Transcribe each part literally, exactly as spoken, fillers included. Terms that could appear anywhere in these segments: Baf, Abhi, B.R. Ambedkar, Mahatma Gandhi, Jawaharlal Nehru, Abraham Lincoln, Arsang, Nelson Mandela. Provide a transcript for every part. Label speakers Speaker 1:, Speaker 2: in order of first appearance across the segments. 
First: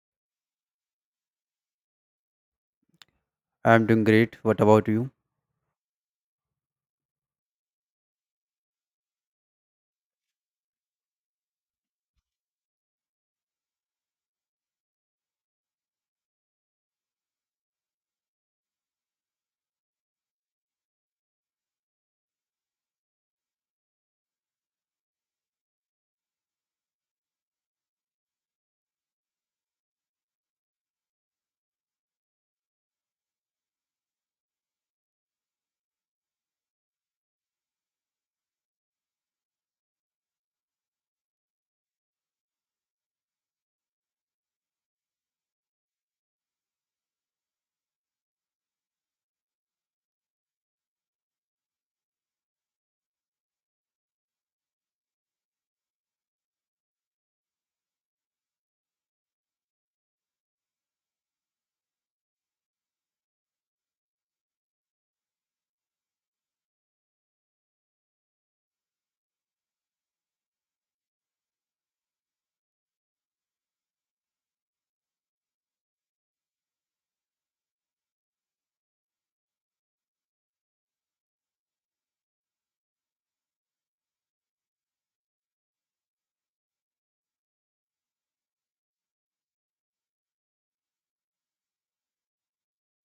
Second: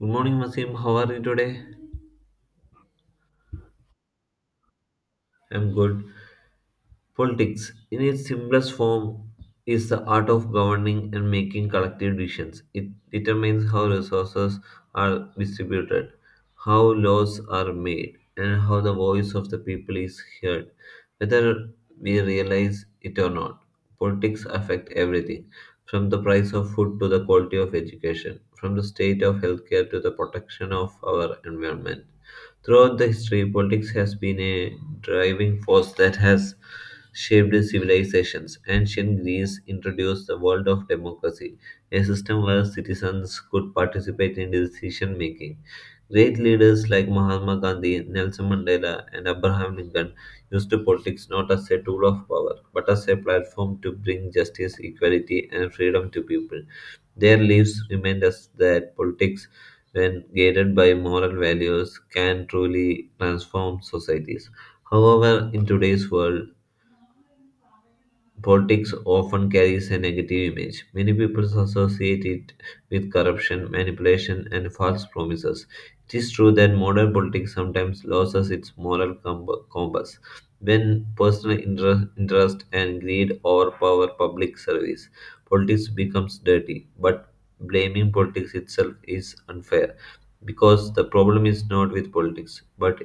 Speaker 1: Good morning, Masim. How are you today?
Speaker 2: I'm doing great. What about you?
Speaker 1: I'm good. Politics, in its simplest form, is the art of governing and making collective decisions. It determines how resources are distributed, how laws are made, and how the voice of the people is heard, whether we realize it or not. Politics affect everything, from the price of food to the quality of education, from the state of healthcare to the protection of our environment. Throughout the history, politics has been a driving force that has shaped civilizations. Ancient Greece introduced the world of democracy, a system where citizens could participate in decision making. Great leaders like Mahatma Gandhi, Nelson Mandela, and Abraham Lincoln used politics not as a tool of power, but as a platform to bring justice, equality, and freedom to people. Their lives remind us that politics, when guided by moral values, can truly transform societies. However, in today's world, politics often carries a negative image. Many people associate it with corruption, manipulation, and false promises. It is true that modern politics sometimes loses its moral com- compass when personal inter- interest and greed overpower public service. Politics becomes dirty, but blaming politics itself is unfair because the problem is not with politics but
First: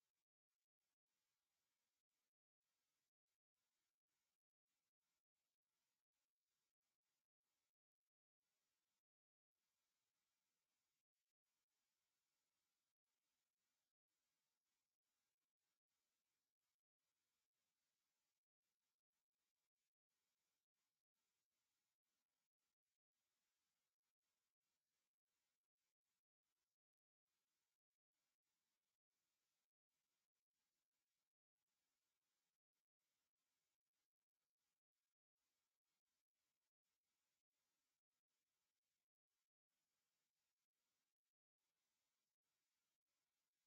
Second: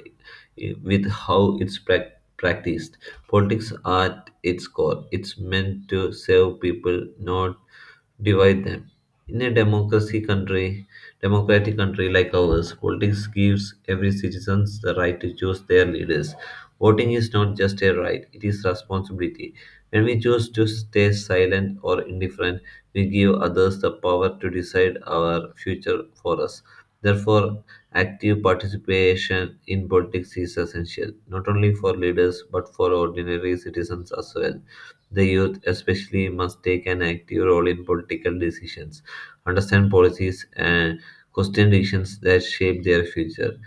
Speaker 1: eh, with how it's prac- practiced. Politics are its core. It's meant to save people, not divide them. In a democracy country, democratic country like ours, politics gives every citizen the right to choose their leaders. Voting is not just a right, it is responsibility. When we choose to stay silent or indifferent, we give others the power to decide our future for us. Therefore, active participation in politics is essential, not only for leaders but for ordinary citizens as well. The youth, especially, must take an active role in political decisions, understand policies, and question decisions that shape their future.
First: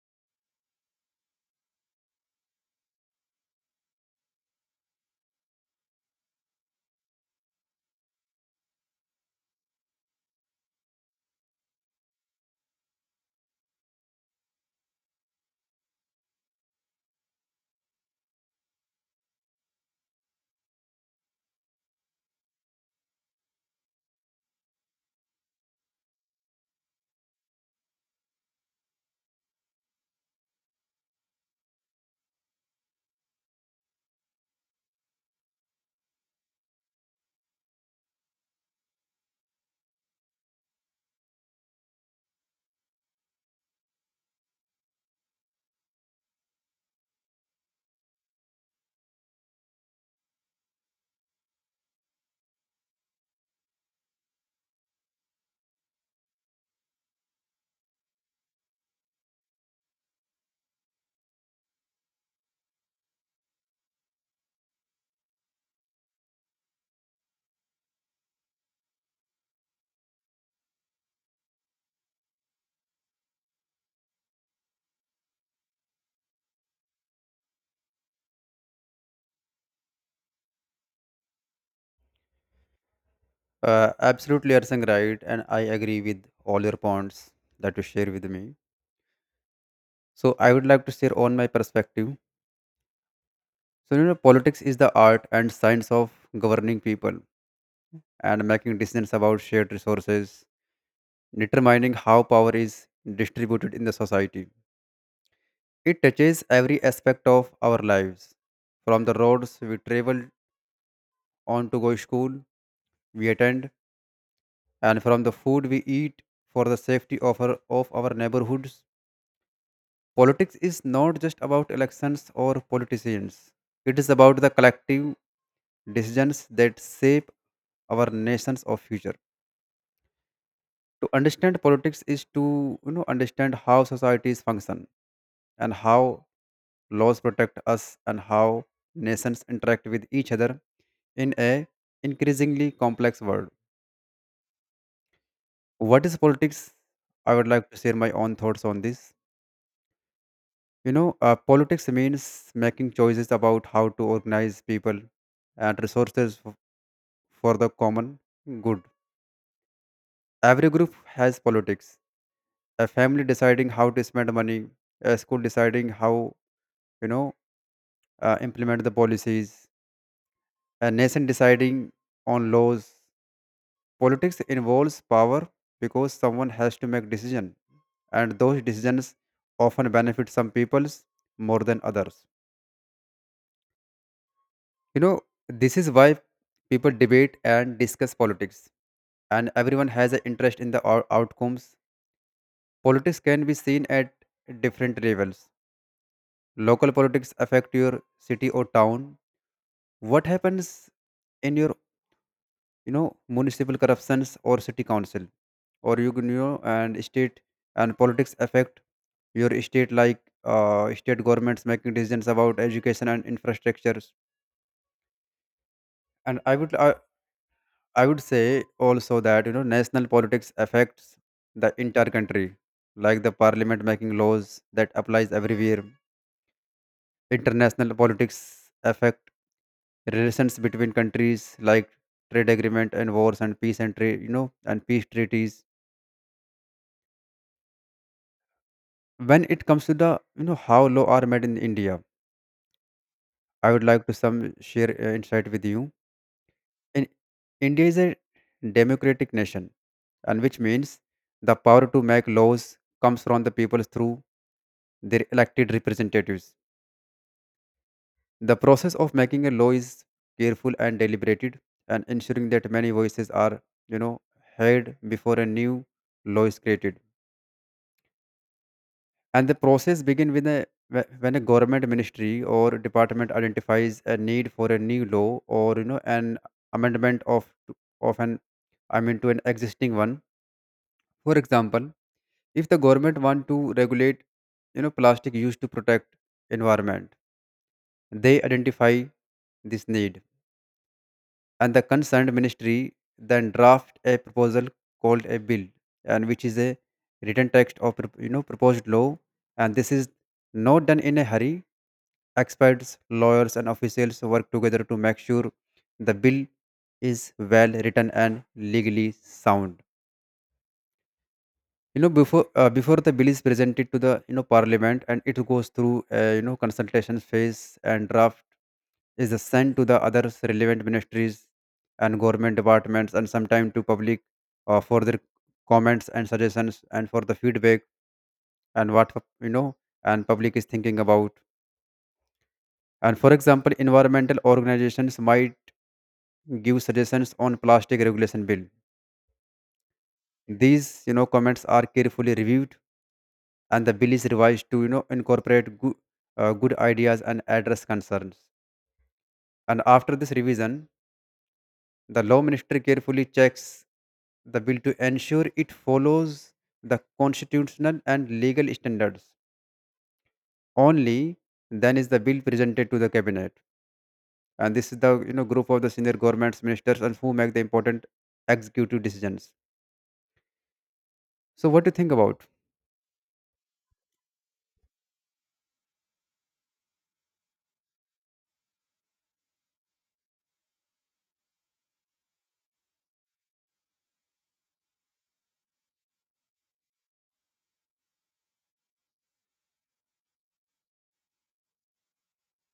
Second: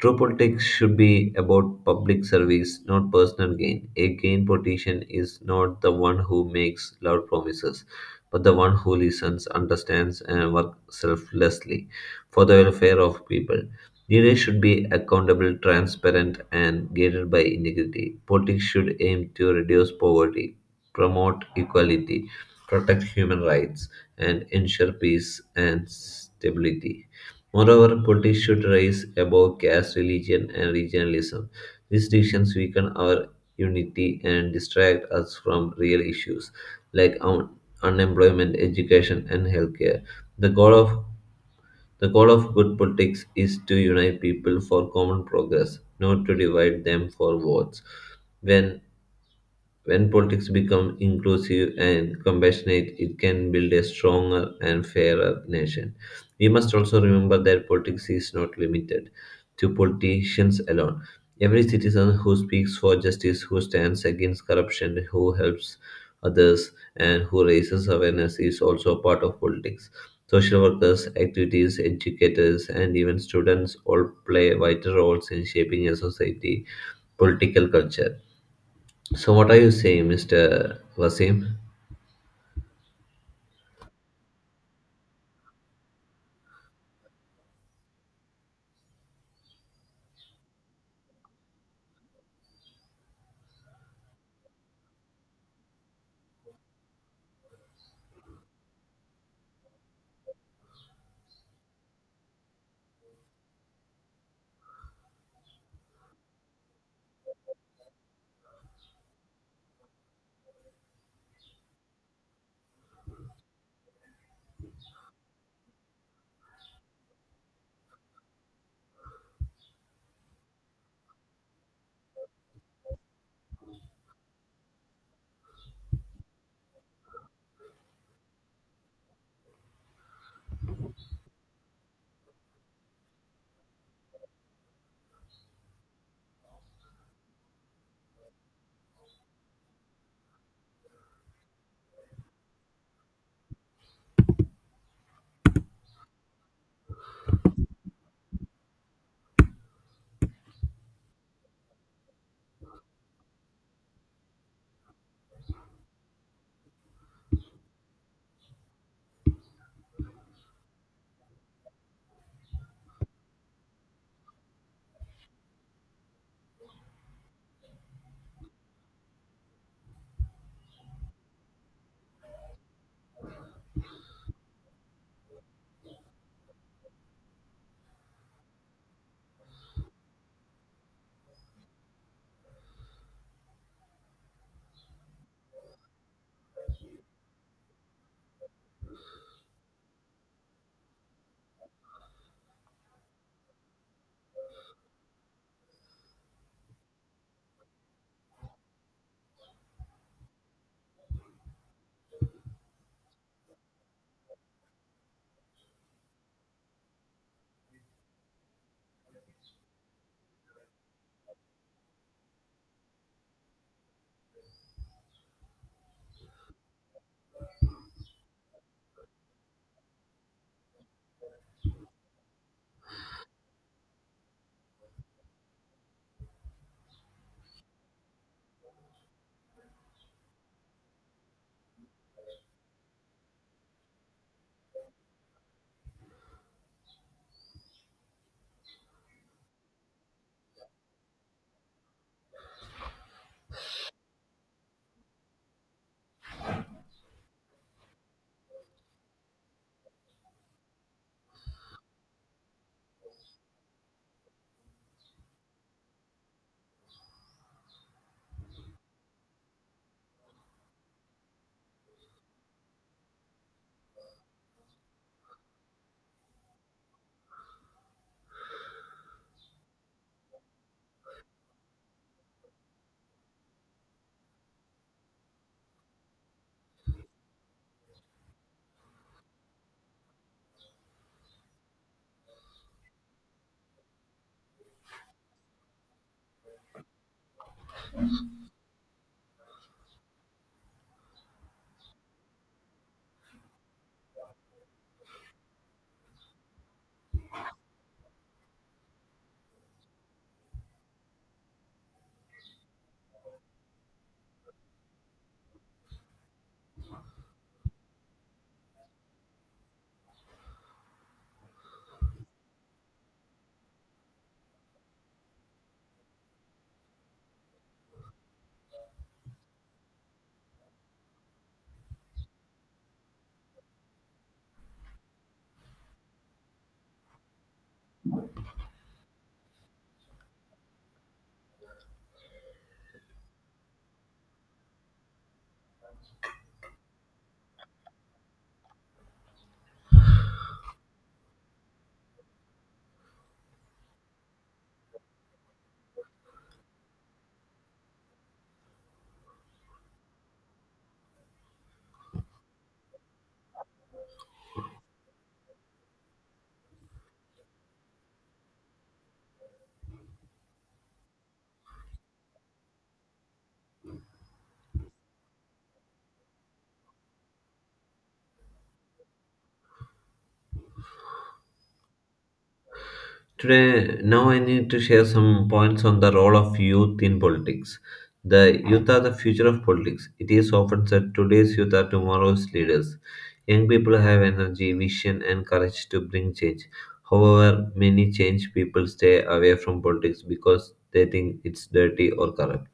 Speaker 1: True politics should be about public service, not personal gain. A gain politician is not the one who makes loud promises, but the one who listens, understands, and works selflessly for the welfare of people. Leaders should be accountable, transparent, and guided by integrity. Politics should aim to reduce poverty, promote equality, protect human rights, and ensure peace and stability. Moreover, politics should rise above caste, religion, and regionalism. These distinctions weaken our unity and distract us from real issues like un- unemployment, education, and healthcare. The goal of the goal of good politics is to unite people for common progress, not to divide them for votes. When when politics become inclusive and compassionate, it can build a stronger and fairer nation. We must also remember that politics is not limited to politicians alone. Every citizen who speaks for justice, who stands against corruption, who helps others, and who raises awareness is also part of politics. Social workers, activities, educators, and even students all play vital roles in shaping a society political culture. So, what are you saying, mister Wasim?
Speaker 2: Uh, absolutely, Arsang, right. And I agree with all your points that you share with me. So I would like to share on my perspective. So, you know, politics is the art and science of governing people and making decisions about shared resources, determining how power is distributed in the society. It touches every aspect of our lives, from the roads we travel on to go school, we attend, and from the food we eat for the safety of our, of our neighborhoods. Politics is not just about elections or politicians, it is about the collective decisions that shape our nations of future. To understand politics is to, you know, understand how societies function and how laws protect us and how nations interact with each other in a increasingly complex world. What is politics? I would like to share my own thoughts on this. You know, uh, politics means making choices about how to organize people and resources f- for the common good. Every group has politics. A family deciding how to spend money, a school deciding how, you know, uh, implement the policies, a nation deciding on laws. Politics involves power because someone has to make decision and those decisions often benefit some peoples more than others. You know, this is why people debate and discuss politics, and everyone has an interest in the ou- outcomes. Politics can be seen at different levels. Local politics affect your city or town. What happens in your, you know, municipal corruptions or city council, or you can, you know, and state and politics affect your state, like uh, state governments making decisions about education and infrastructures. And I would, I, I would say also that, you know, national politics affects the entire country, like the parliament making laws that applies everywhere. International politics affect relations between countries, like trade agreement and wars and peace and trade, you know, and peace treaties. When it comes to the, you know, how law are made in India, I would like to some share uh, insight with you. And India is a democratic nation, and which means the power to make laws comes from the people through their elected representatives. The process of making a law is careful and deliberated, and ensuring that many voices are, you know, heard before a new law is created. And the process begins with a wh- when a government ministry or department identifies a need for a new law or, you know, an amendment of of an, I mean, to an existing one. For example, if the government want to regulate, you know, plastic used to protect environment, they identify this need, and the concerned ministry then draft a proposal called a bill, and which is a written text of prop- you know, proposed law, and this is not done in a hurry. Experts, lawyers, and officials work together to make sure the bill is well written and legally sound. You know, before uh, before the bill is presented to the, you know, parliament and it goes through, uh, you know, consultation phase and draft is sent to the other relevant ministries and government departments and sometime to public, uh, for their comments and suggestions and for the feedback and what, you know, and public is thinking about. And for example, environmental organizations might give suggestions on plastic regulation bill. These, you know, comments are carefully reviewed and the bill is revised to, you know, incorporate good, uh, good ideas and address concerns. And after this revision, the law minister carefully checks the bill to ensure it follows the constitutional and legal standards. Only then is the bill presented to the cabinet, and this is the, you know, group of the senior governments ministers and who make the important executive decisions. So what do you think about?
Speaker 1: Today, now I need to share some points on the role of youth in politics. The youth are the future of politics. It is often said today's youth are tomorrow's leaders. Young people have energy, vision, and courage to bring change. However, many change people stay away from politics because they think it's dirty or corrupt.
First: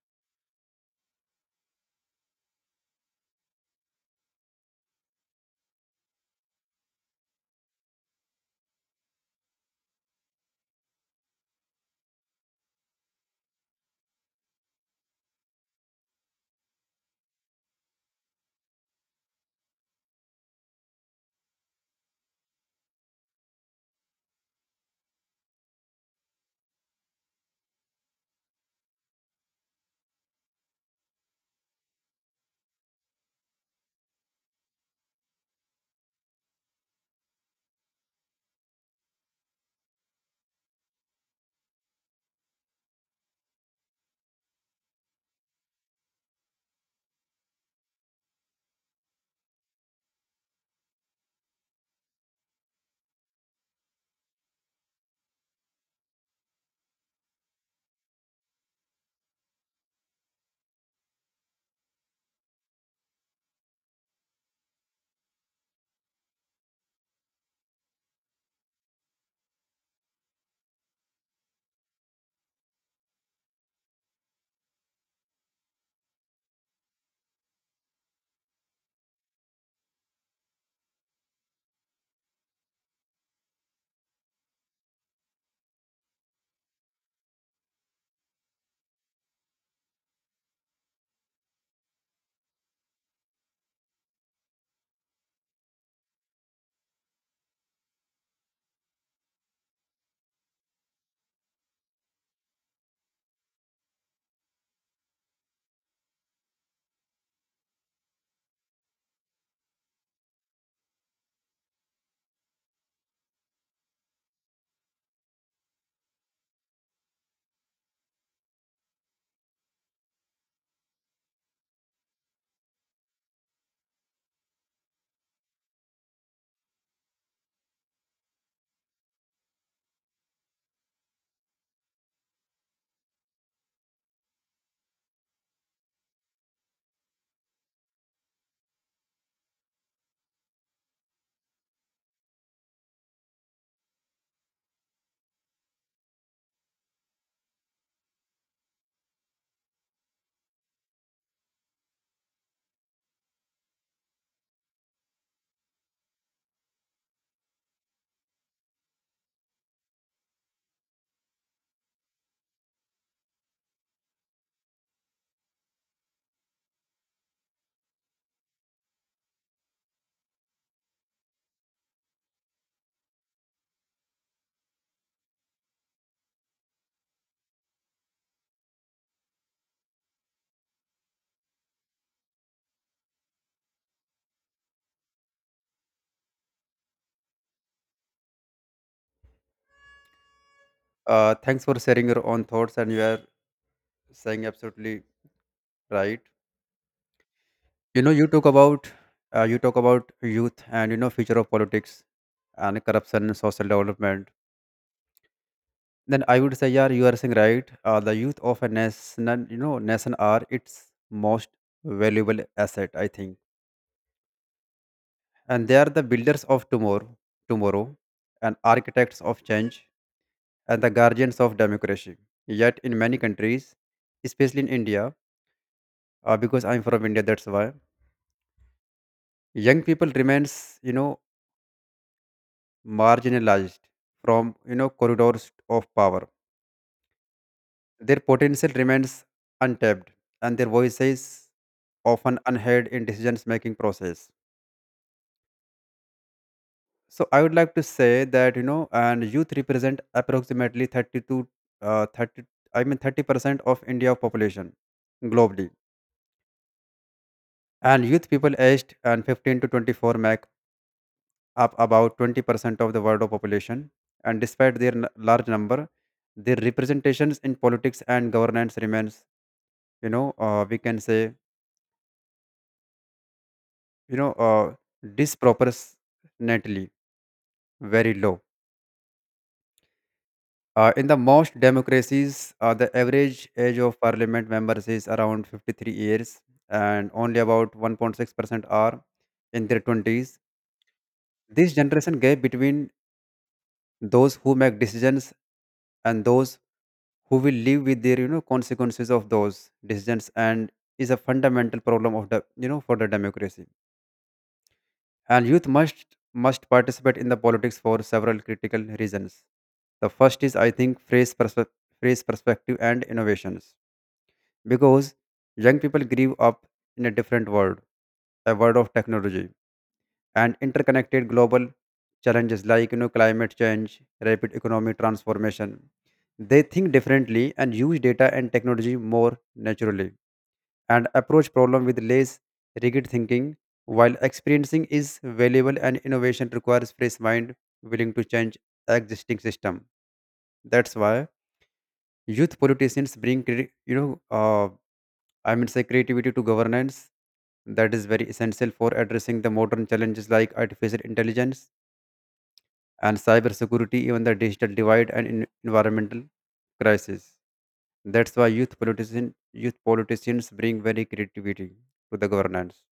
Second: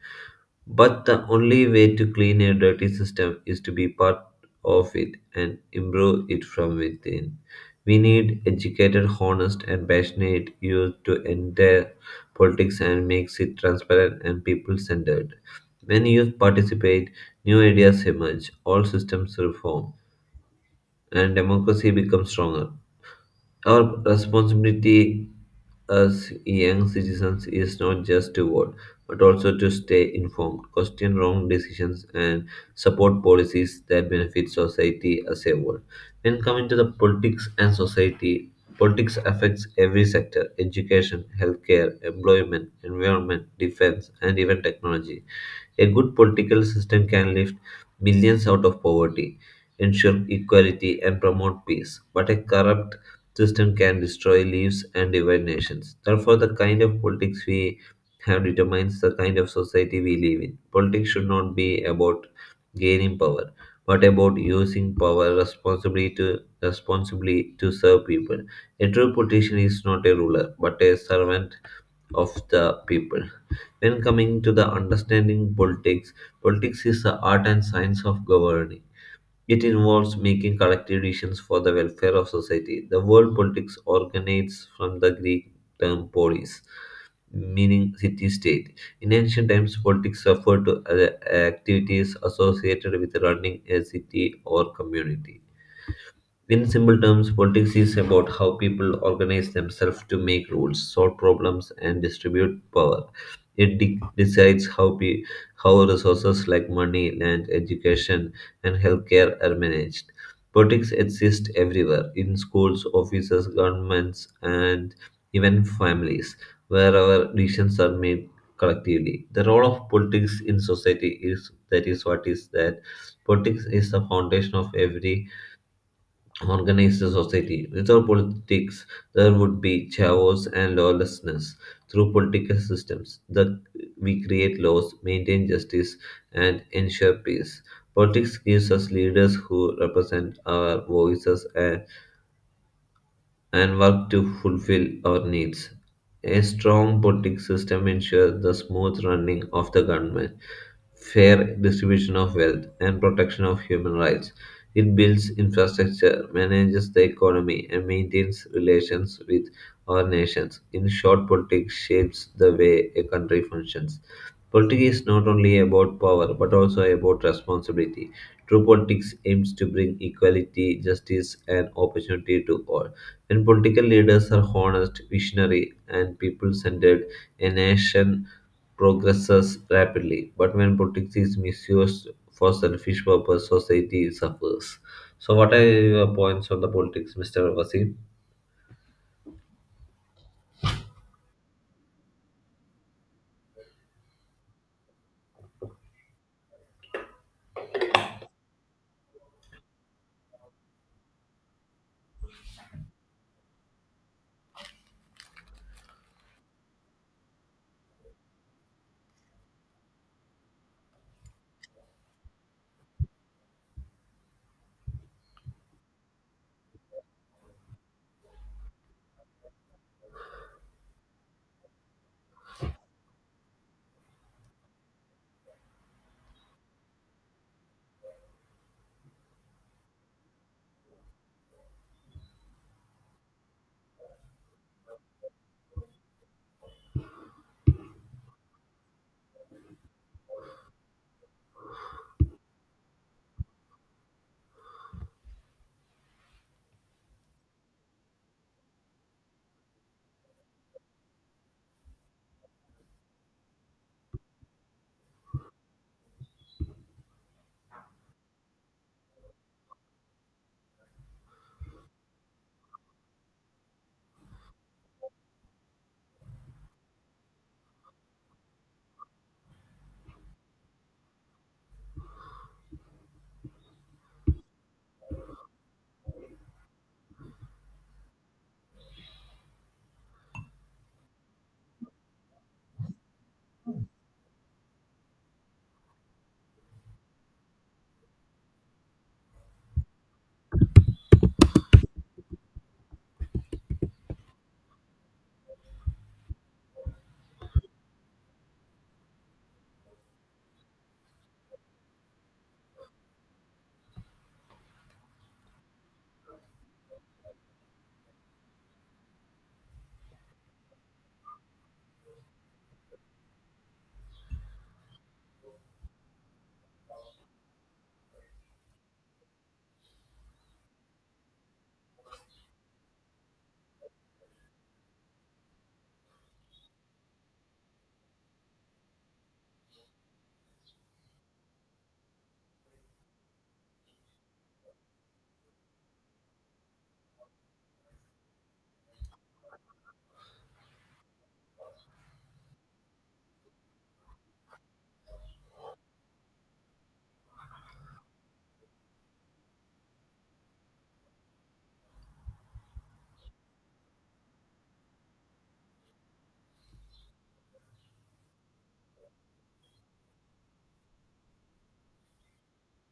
Speaker 1: But the only way to clean a dirty system is to be part of it and improve it from within. We need educated, honest, and passionate youth to enter politics and makes it transparent and people centered. When youth participate, new ideas emerge, all systems reform, and democracy becomes stronger. Our responsibility as young citizens is not just to vote, but also to stay informed, question wrong decisions, and support policies that benefit society as a whole. When coming to the politics and society, politics affects every sector education, healthcare, employment, environment, defense, and even technology. A good political system can lift millions out of poverty, ensure equality, and promote peace, but a corrupt system can destroy lives and divide nations. Therefore, the kind of politics we have determines the kind of society we live in. Politics should not be about gaining power, but about using power responsibly to responsibly to serve people. A true politician is not a ruler, but a servant of the people. When coming to the understanding politics, politics is the art and science of governing. It involves making collective decisions for the welfare of society. The word politics originates from the Greek term polis, meaning city state. In ancient times, politics referred to uh, activities associated with running a city or community. In simple terms, politics is about how people organize themselves to make rules, solve problems, and distribute power. It de- decides how pe- how resources like money, land, education, and healthcare are managed. Politics exists everywhere in schools, offices, governments, and even families, where our decisions are made collectively. The role of politics in society is that is what is that politics is the foundation of every organize the society. Without politics, there would be chaos and lawlessness. Through political systems, that we create laws, maintain justice, and ensure peace. Politics gives us leaders who represent our voices and and work to fulfill our needs. A strong voting system ensures the smooth running of the government, fair distribution of wealth, and protection of human rights. It builds infrastructure, manages the economy, and maintains relations with our nations. In short, politics shapes the way a country functions. Politics is not only about power but also about responsibility. True politics aims to bring equality, justice, and opportunity to all. When political leaders are honest, visionary, and people centered, a nation progresses rapidly. But when politics is misused for selfish purpose, society suffers. So, what are your points on the politics, mister Vasim?
Speaker 2: uh, Thanks for sharing your own thoughts and you are saying absolutely right. You know, you talk about, uh, you talk about youth and, you know, future of politics and corruption and social development. Then I would say yeah, you are saying right. Uh, the youth of a nation, you know, nation are its most valuable asset, I think, and they are the builders of tomorrow tomorrow and architects of change and the guardians of democracy. Yet in many countries, especially in India, uh, because I'm from India, that's why young people remains, you know, marginalized from, you know, corridors of power. Their potential remains untapped, and their voices often unheard in decisions making process. So I would like to say that, you know, and youth represent approximately thirty-two, uh, thirty, I mean thirty percent of India population globally, and youth people aged and fifteen to twenty-four make up about twenty percent of the world population. And despite their n- large number, their representations in politics and governance remains, you know, uh, we can say, you know, uh, disproportionately very low. Uh, in the most democracies, uh, the average age of parliament members is around fifty-three years and only about one point six percent are in their twenties. This generation gap between those who make decisions and those who will live with their, you know, consequences of those decisions and is a fundamental problem of the, you know, for the democracy. And youth must must participate in the politics for several critical reasons. The first is, I think, phrase, perspe- phrase perspective and innovations, because young people grew up in a different world, a world of technology and interconnected global challenges like, you know, climate change, rapid economic transformation. They think differently and use data and technology more naturally and approach problem with less rigid thinking, while experiencing is valuable and innovation requires fresh mind willing to change existing system. That's why youth politicians bring cre- you know, uh, I mean say creativity to governance that is very essential for addressing the modern challenges like artificial intelligence and cybersecurity, even the digital divide and en- environmental crisis. That's why youth politician, youth politicians bring very creativity to the governance.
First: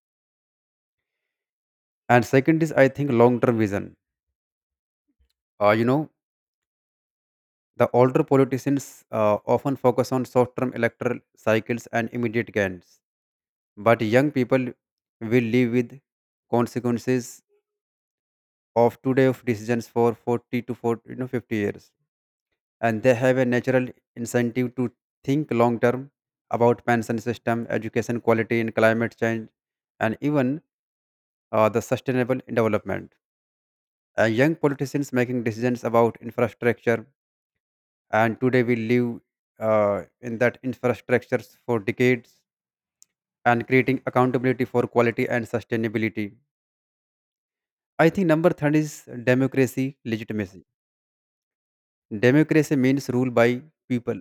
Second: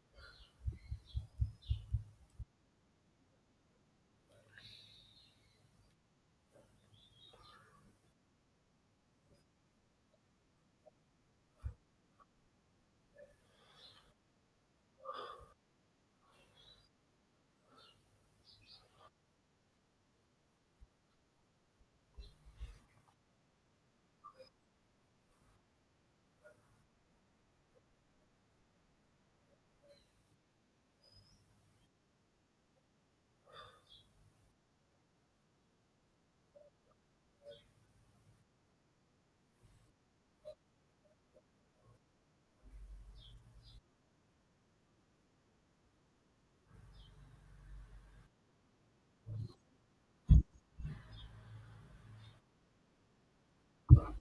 Speaker 2: And second is, I think, long term vision. Uh, you know, the older politicians uh, often focus on short term electoral cycles and immediate gains, but young people will live with consequences of today of decisions for forty to forty, you know, fifty years. And they have a natural incentive to think long term about pension system, education quality, and climate change, and even uh, the sustainable development. Uh, young politicians making decisions about infrastructure and today we live uh, in that infrastructures for decades and creating accountability for quality and sustainability. I think number third is democracy legitimacy. Democracy means rule by people,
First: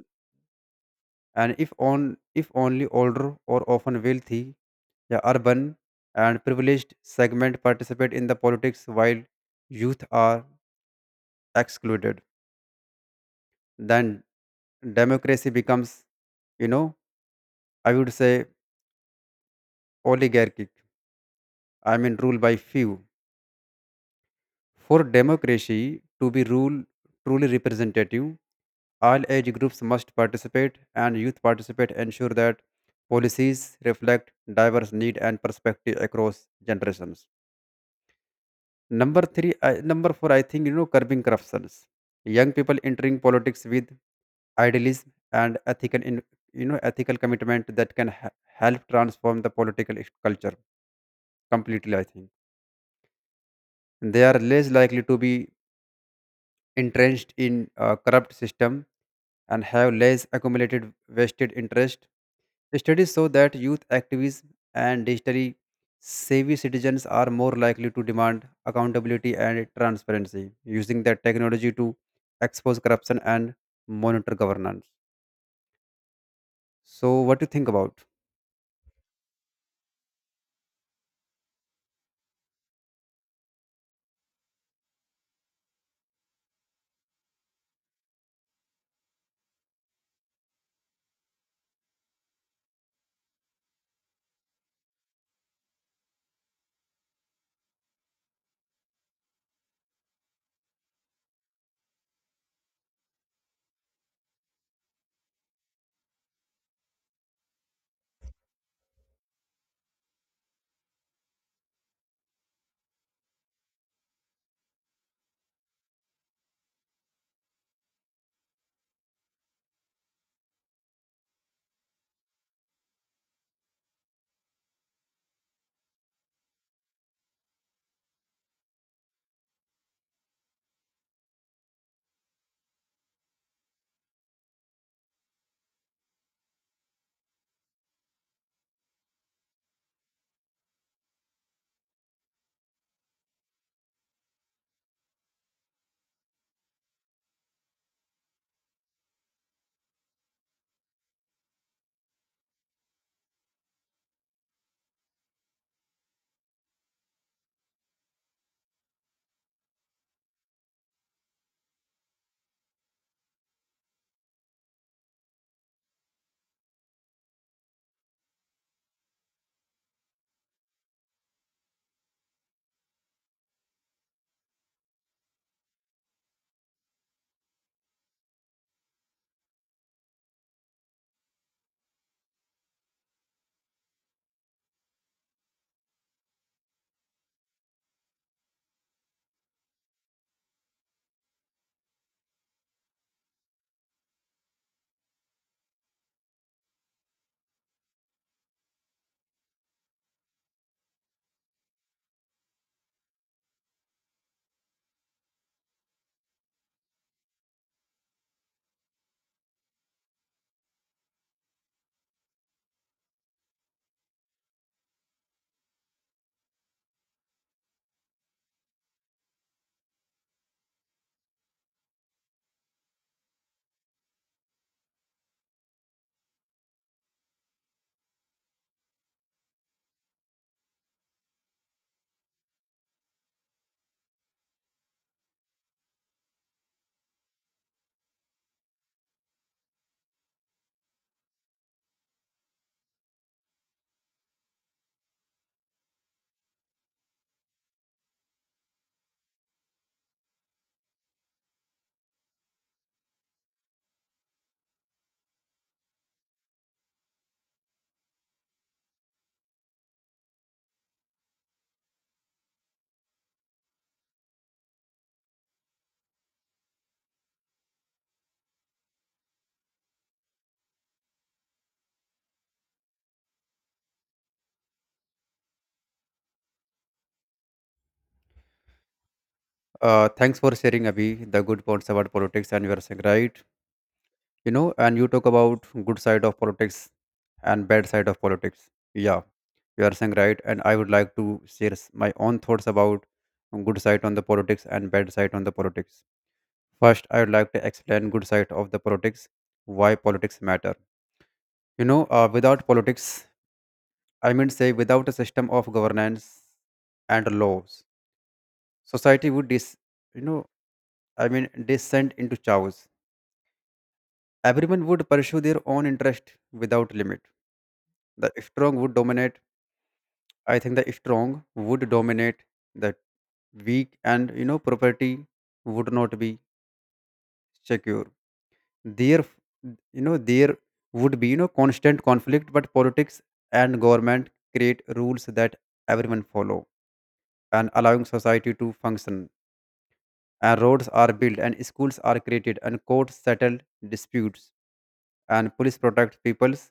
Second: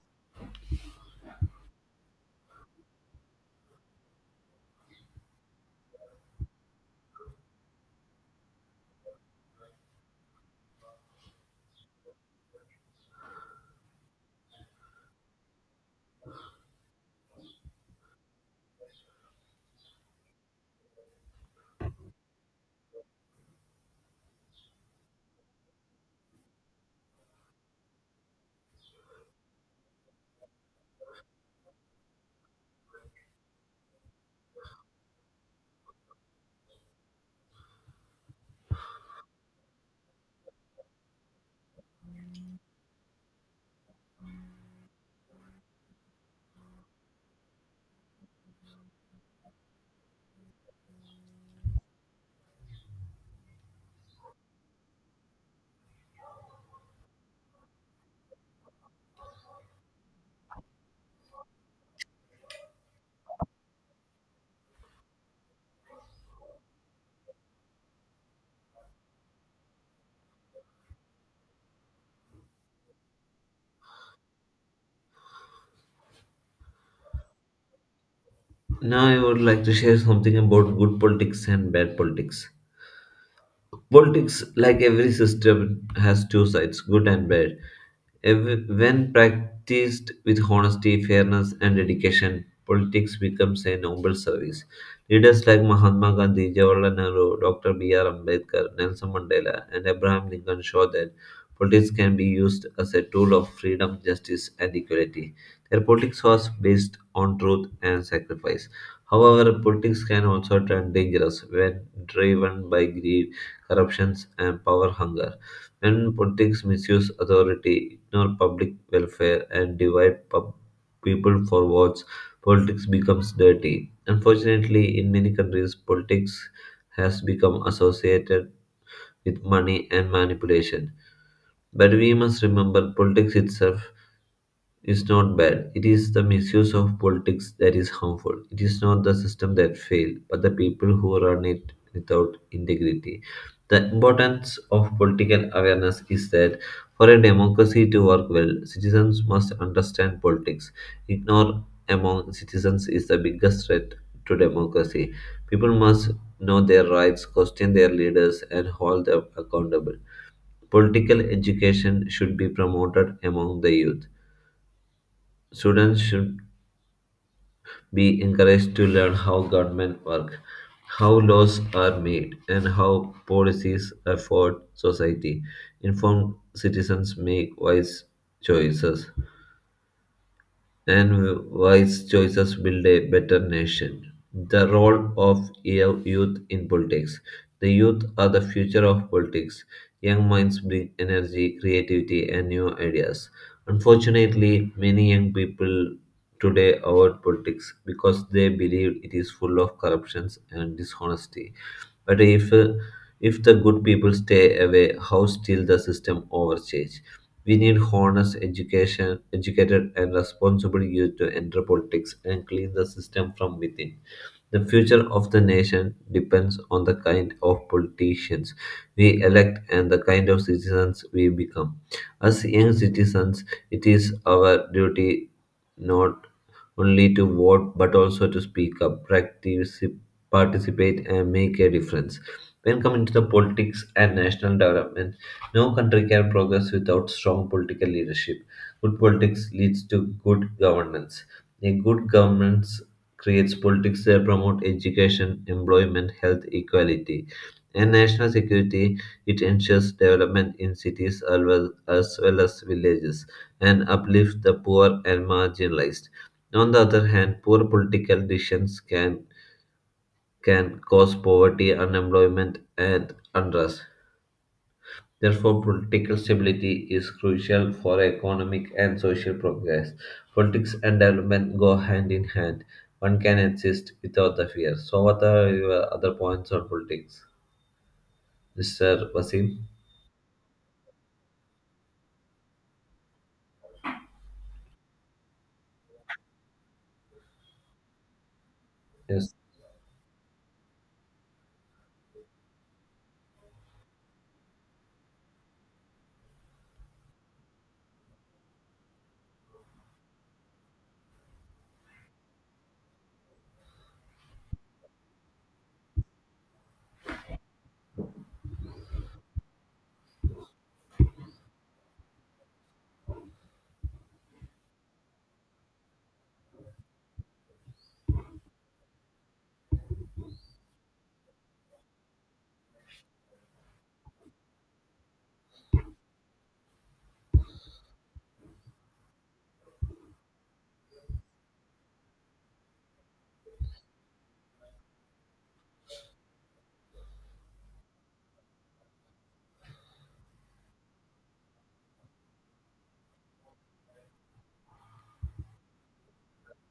Speaker 2: and if on if only older or often wealthy, the urban and privileged segment participate in the politics while youth are excluded, then democracy becomes, you know, I would say oligarchic, I mean, ruled by few. For democracy to be rule, truly representative, all age groups must participate and youth participate ensure that policies reflect diverse need and perspective across generations. Number three, I, number four, I think, you know, curbing corruptions. Young people entering politics with idealism and ethical, in, you know, ethical commitment that can ha- help transform the political culture completely. I think they are less likely to be entrenched in a corrupt system and have less accumulated vested interest. Studies show that youth activists and digitally savvy citizens are more likely to demand accountability and transparency, using that technology to expose corruption and monitor governance. So, what do you think about?
Speaker 1: Now, I would like to share something about good politics and bad politics. Politics, like every system, has two sides, good and bad. Ev- When practiced with honesty, fairness, and dedication, politics becomes a noble service. Leaders like Mahatma Gandhi, Jawaharlal Nehru, doctor B R. Ambedkar, Nelson Mandela, and Abraham Lincoln show that politics can be used as a tool of freedom, justice, and equality. Their politics was based on truth and sacrifice. However, politics can also turn dangerous when driven by greed, corruptions, and power hunger. When politics misuse authority, ignore public welfare, and divide pub- people for votes, politics becomes dirty. Unfortunately, in many countries, politics has become associated with money and manipulation. But we must remember politics itself is not bad. It is the misuse of politics that is harmful. It is not the system that failed, but the people who run it without integrity. The importance of political awareness is that for a democracy to work well, citizens must understand politics. Ignore among citizens is the biggest threat to democracy. People must know their rights, question their leaders, and hold them accountable. Political education should be promoted among the youth. Students should be encouraged to learn how government works, how laws are made, and how policies affect society. Informed citizens make wise choices, and wise choices build a better nation. The role of yo- youth in politics. The youth are the future of politics. Young minds bring energy, creativity, and new ideas. Unfortunately, many young people today about politics because they believe it is full of corruptions and dishonesty. But if uh, if the good people stay away, how still the system overcharge? We need honest education, educated and responsible youth to enter politics and clean the system from within. The future of the nation depends on the kind of politicians we elect and the kind of citizens we become. As young citizens, it is our duty not only to vote but also to speak up, practice, participate, and make a difference. When coming to the politics and national development, no country can progress without strong political leadership. Good politics leads to good governance. A good governance creates politics that promote education, employment, health equality, and national security. It ensures development in cities as well as, well as villages and uplift the poor and marginalized. On the other hand, poor political decisions can, can cause poverty, unemployment, and unrest. Therefore, political stability is crucial for economic and social progress. Politics and development go hand in hand. One can exist without the fear. So, what are your other points on politics, mister Wasim?
Speaker 2: Uh, thanks for sharing, Abhi, the good points about politics, and you are saying right. You know, and you talk about good side of politics and bad side of politics, yeah.
Speaker 1: Yes,
Speaker 2: You are saying right, and I would like to share s- my own thoughts about good side on the politics and bad side on the politics. First, I would like to explain good side of the politics. Why politics matter? You know, uh, without politics, I mean say, without a system of governance and laws, society would dis, you know, I mean descend into chaos. Everyone would pursue their own interest without limit. The strong would dominate. I think the strong would dominate the weak. And you know, property would not be secure. There, you know, there would be, you know, constant conflict. But politics and government create rules that everyone follow, and allowing society to function, and roads are built and schools are created and courts settle disputes and police protect peoples.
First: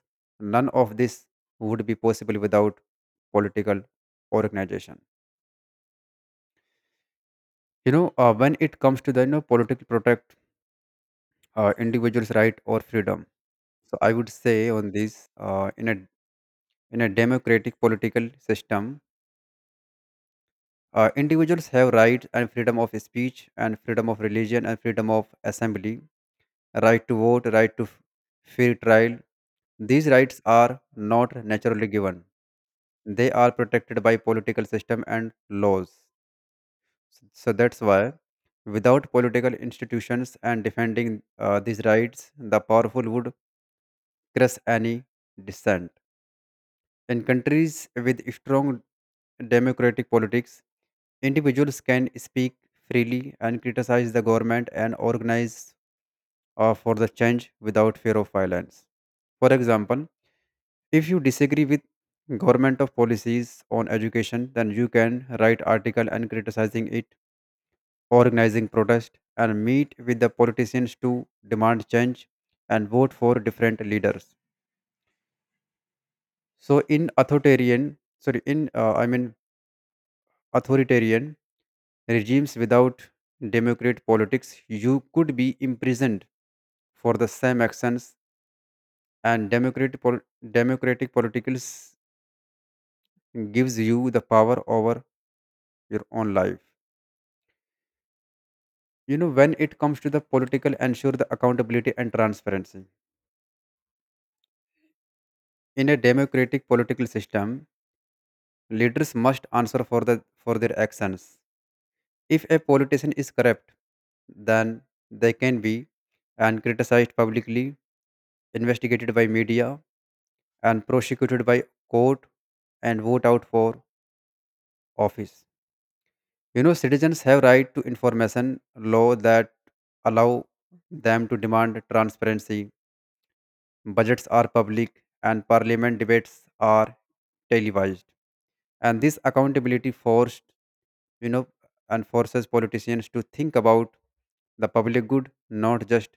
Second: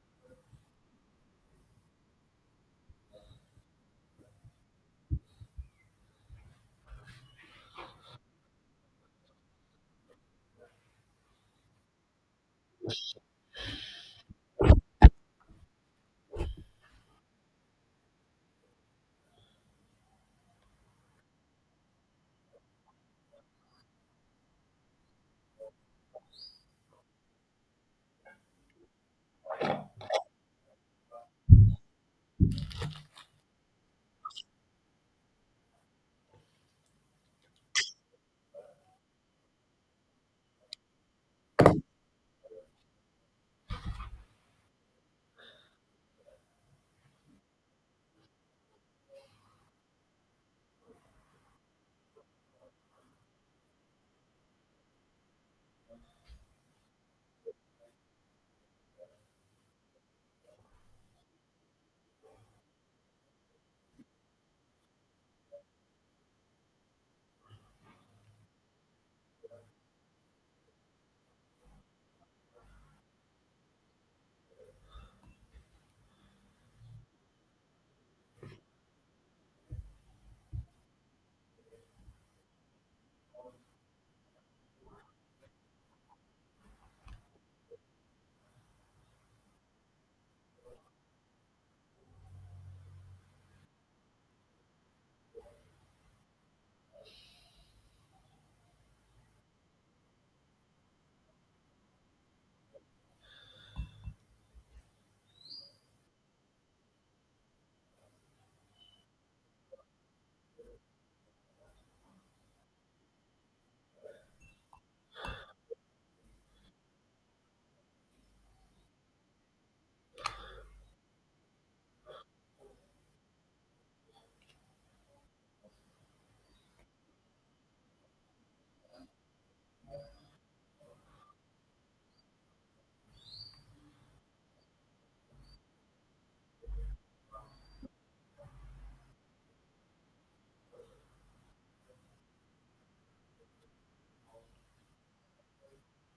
Speaker 2: None of this would be possible without political organization. You know, uh, when it comes to the, you know, political protect uh, individuals right or freedom. So I would say on this, uh, in a in a democratic political system, uh, individuals have rights and freedom of speech and freedom of religion and freedom of assembly, right to vote, right to f- fair trial. These rights are not naturally given. They are protected by political system and laws. So, so that's why, without political institutions and defending uh, these rights, the powerful would crush any dissent. In countries with strong democratic politics, individuals can speak freely and criticize the government and organize uh, for the change without fear of violence. For example, if you disagree with government of policies on education, then you can write article and criticizing it, organizing protest, and meet with the politicians to demand change and vote for different leaders. So in authoritarian, sorry, in uh, I mean authoritarian regimes without democratic politics, you could be imprisoned for the same actions, and democratic pol- democratic politicals gives you the power over your own life. You know, when it comes to the political, ensure the accountability and transparency. In a democratic political system, leaders must answer for the for their actions. If a politician is corrupt, then they can be and criticized publicly, investigated by media, and prosecuted by court and vote out for office. You know, citizens have right to information law that allow them to demand transparency, budgets are public, and parliament debates are televised. And this accountability forced, you know, and forces politicians to think about the public good, not just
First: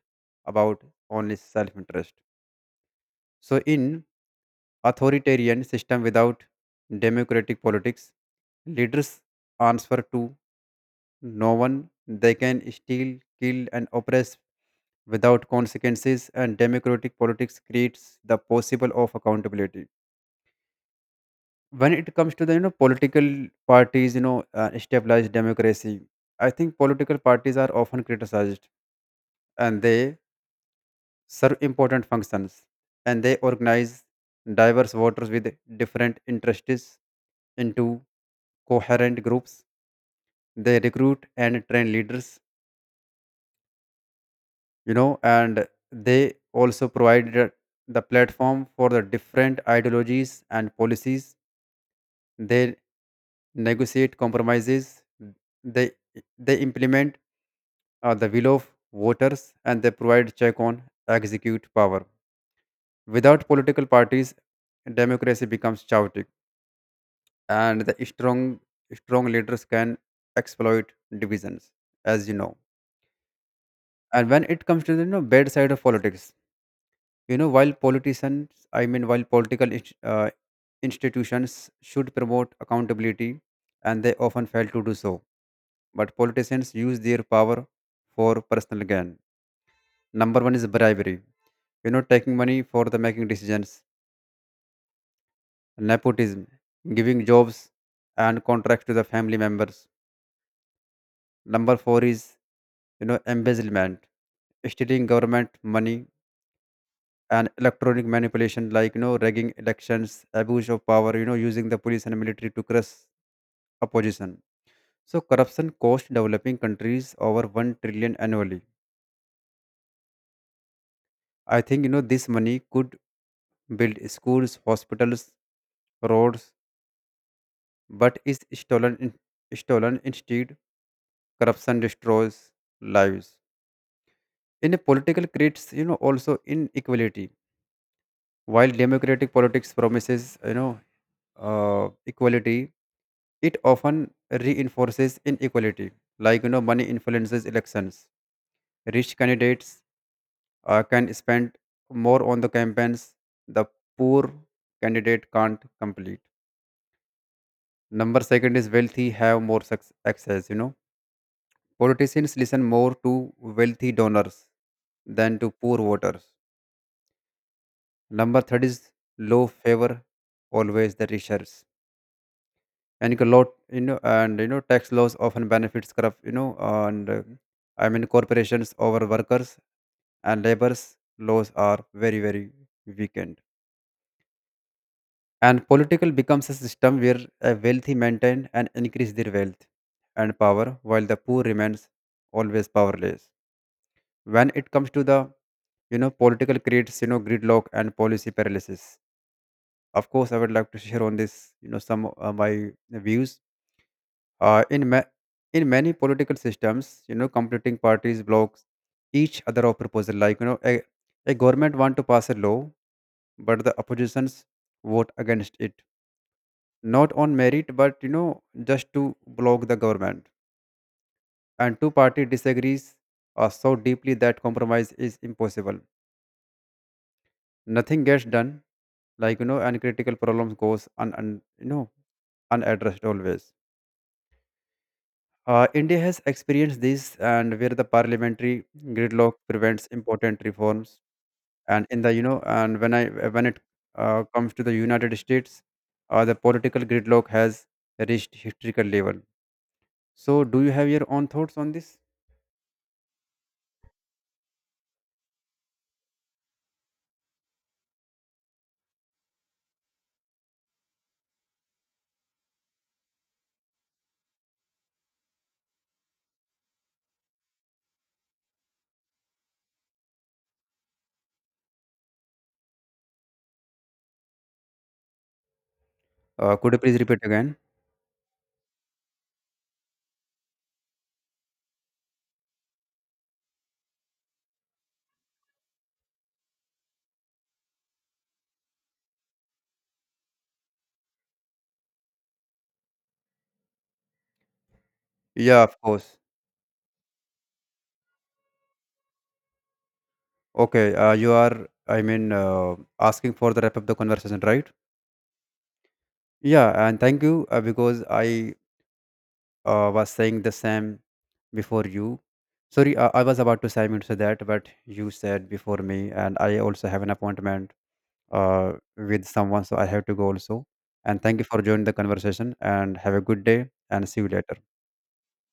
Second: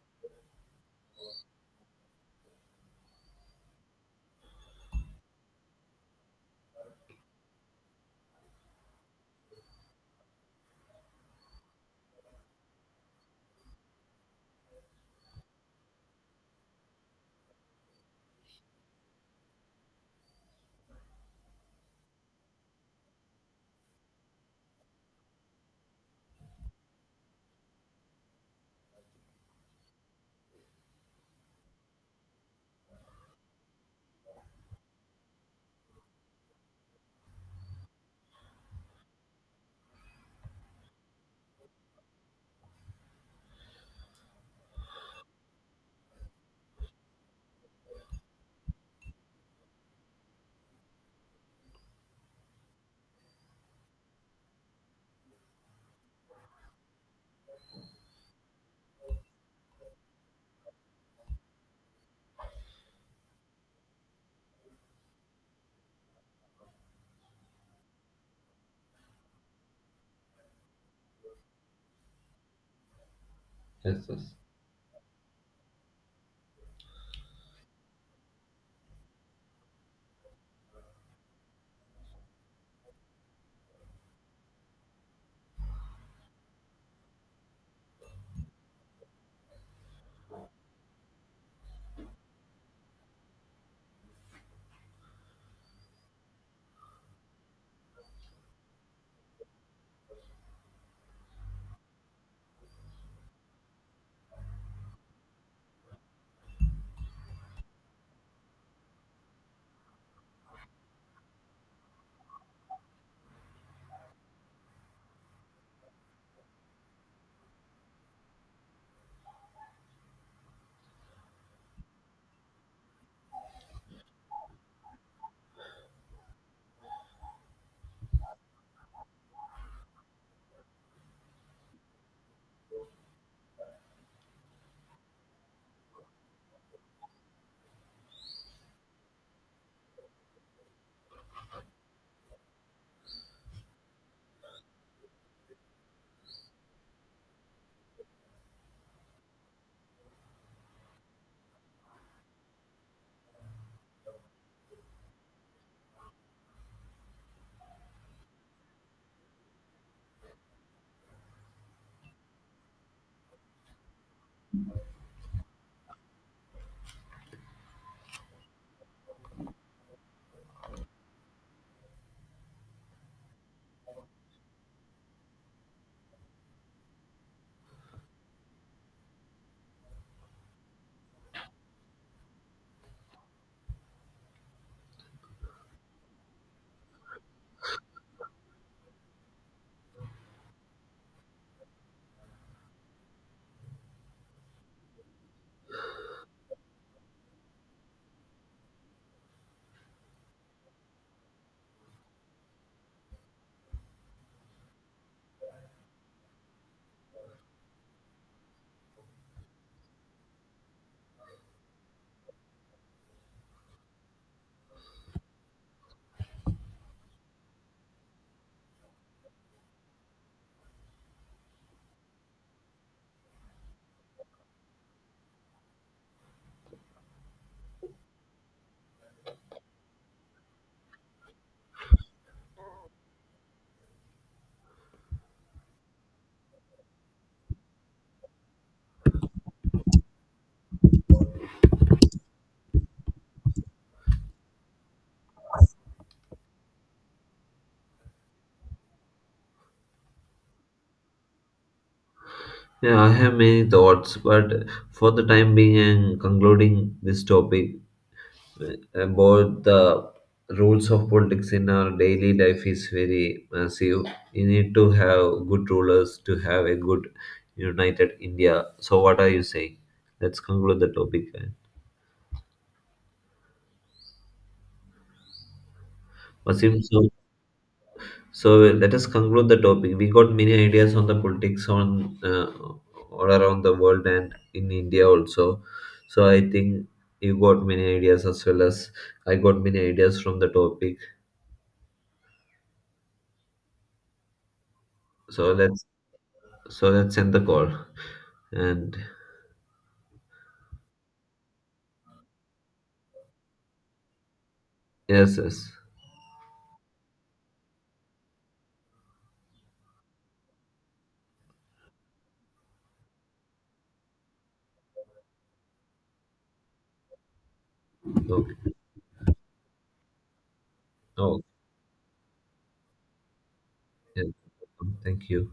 Speaker 2: about only self-interest. So, in authoritarian system without democratic politics, leaders answer to no one. They can steal, kill, and oppress without consequences, and democratic politics creates the possible of accountability. When it comes to the, you know, political parties, you know, uh, established democracy, I think political parties are often criticized, and they serve important functions, and they organize diverse voters with different interests into coherent groups. They recruit and train leaders, you know, and they also provided the platform for the different ideologies and policies. They negotiate compromises. They they implement uh, the will of voters and they provide check on execute power. Without political parties, democracy becomes chaotic and the strong strong leaders can exploit divisions, as you know.
Speaker 1: yes, yes.
Speaker 2: And when it comes to the, you know, bad side of politics, you know, while politicians, I mean while political inst- uh, institutions should promote accountability, and they often fail to do so, but politicians use their power for personal gain. Number one is bribery, you know, taking money for the making decisions. Nepotism, giving jobs and contracts to the family members. Number four is, you know, embezzlement, stealing government money, and electronic manipulation, like you know, rigging elections, abuse of power, you know, using the police and military to crush opposition. So corruption costs developing countries over 1 trillion annually. I think, you know, this money could build schools, hospitals, roads, but is stolen in, stolen instead. Corruption destroys lives. In a political creates, you know, also inequality. While democratic politics promises, you know, uh, equality, it often reinforces inequality, like you know, money influences elections. Rich candidates uh, can spend more on the campaigns. The poor candidate can't complete. Number second is wealthy have more suc- access. You know, politicians listen more to wealthy donors than to poor voters. Number third is low favor always the richer. And you can lot, you know, and you know, tax laws often benefits corrupt, you know, and uh, I mean corporations over workers, and labor's laws are very very weakened, and political becomes a system where a wealthy maintain and increase their wealth and power, while the poor remains always powerless. When it comes to the, you know, political creates, you know, gridlock and policy paralysis. Of course, I would like to share on this, you know, some uh, my views. Uh, in ma- in many political systems, you know, competing parties block each other of proposal. Like you know, a, a government want to pass a law, but the oppositions vote against it, not on merit, but you know, just to block the government. And two party disagrees uh, so deeply that compromise is impossible. Nothing gets done. Like you know, and critical problems goes un, un you know unaddressed always. Uh, India has experienced this, and where the parliamentary gridlock prevents important reforms. And in the, you know, and when I when it uh, comes to the United States, uh, the political gridlock has reached historical level. So, do you have your own thoughts on this?
Speaker 1: Yeah, I have many thoughts, but for the time being and concluding this topic, about the rules of politics in our daily life is very massive. You need to have good rulers to have a good united India. So, what are you saying? Let's conclude the topic, eh?
Speaker 2: Uh, could you
Speaker 1: Wasim,
Speaker 2: please
Speaker 1: so,
Speaker 2: repeat again?
Speaker 1: so let us conclude the topic. We got many ideas on the politics on uh, all around the world and in India also. So, I think you got many ideas as well as I got many ideas from the topic. So,
Speaker 2: Yeah, of
Speaker 1: let's
Speaker 2: course.
Speaker 1: So let's end the call. And
Speaker 2: Okay, uh, you are, I mean, uh, asking for the wrap up the conversation, right?
Speaker 1: yes, yes.
Speaker 2: Yeah, and thank you, uh, because I uh, was saying the same before you. Sorry, uh, I was about to say, I mean to say that, but you said before me, and I also have an appointment
Speaker 1: Okay.
Speaker 2: uh, with someone, so I have to go also. And thank
Speaker 1: Oh,
Speaker 2: you for joining the conversation, and have a good day, and see
Speaker 1: yes.
Speaker 2: you later.
Speaker 1: Thank you.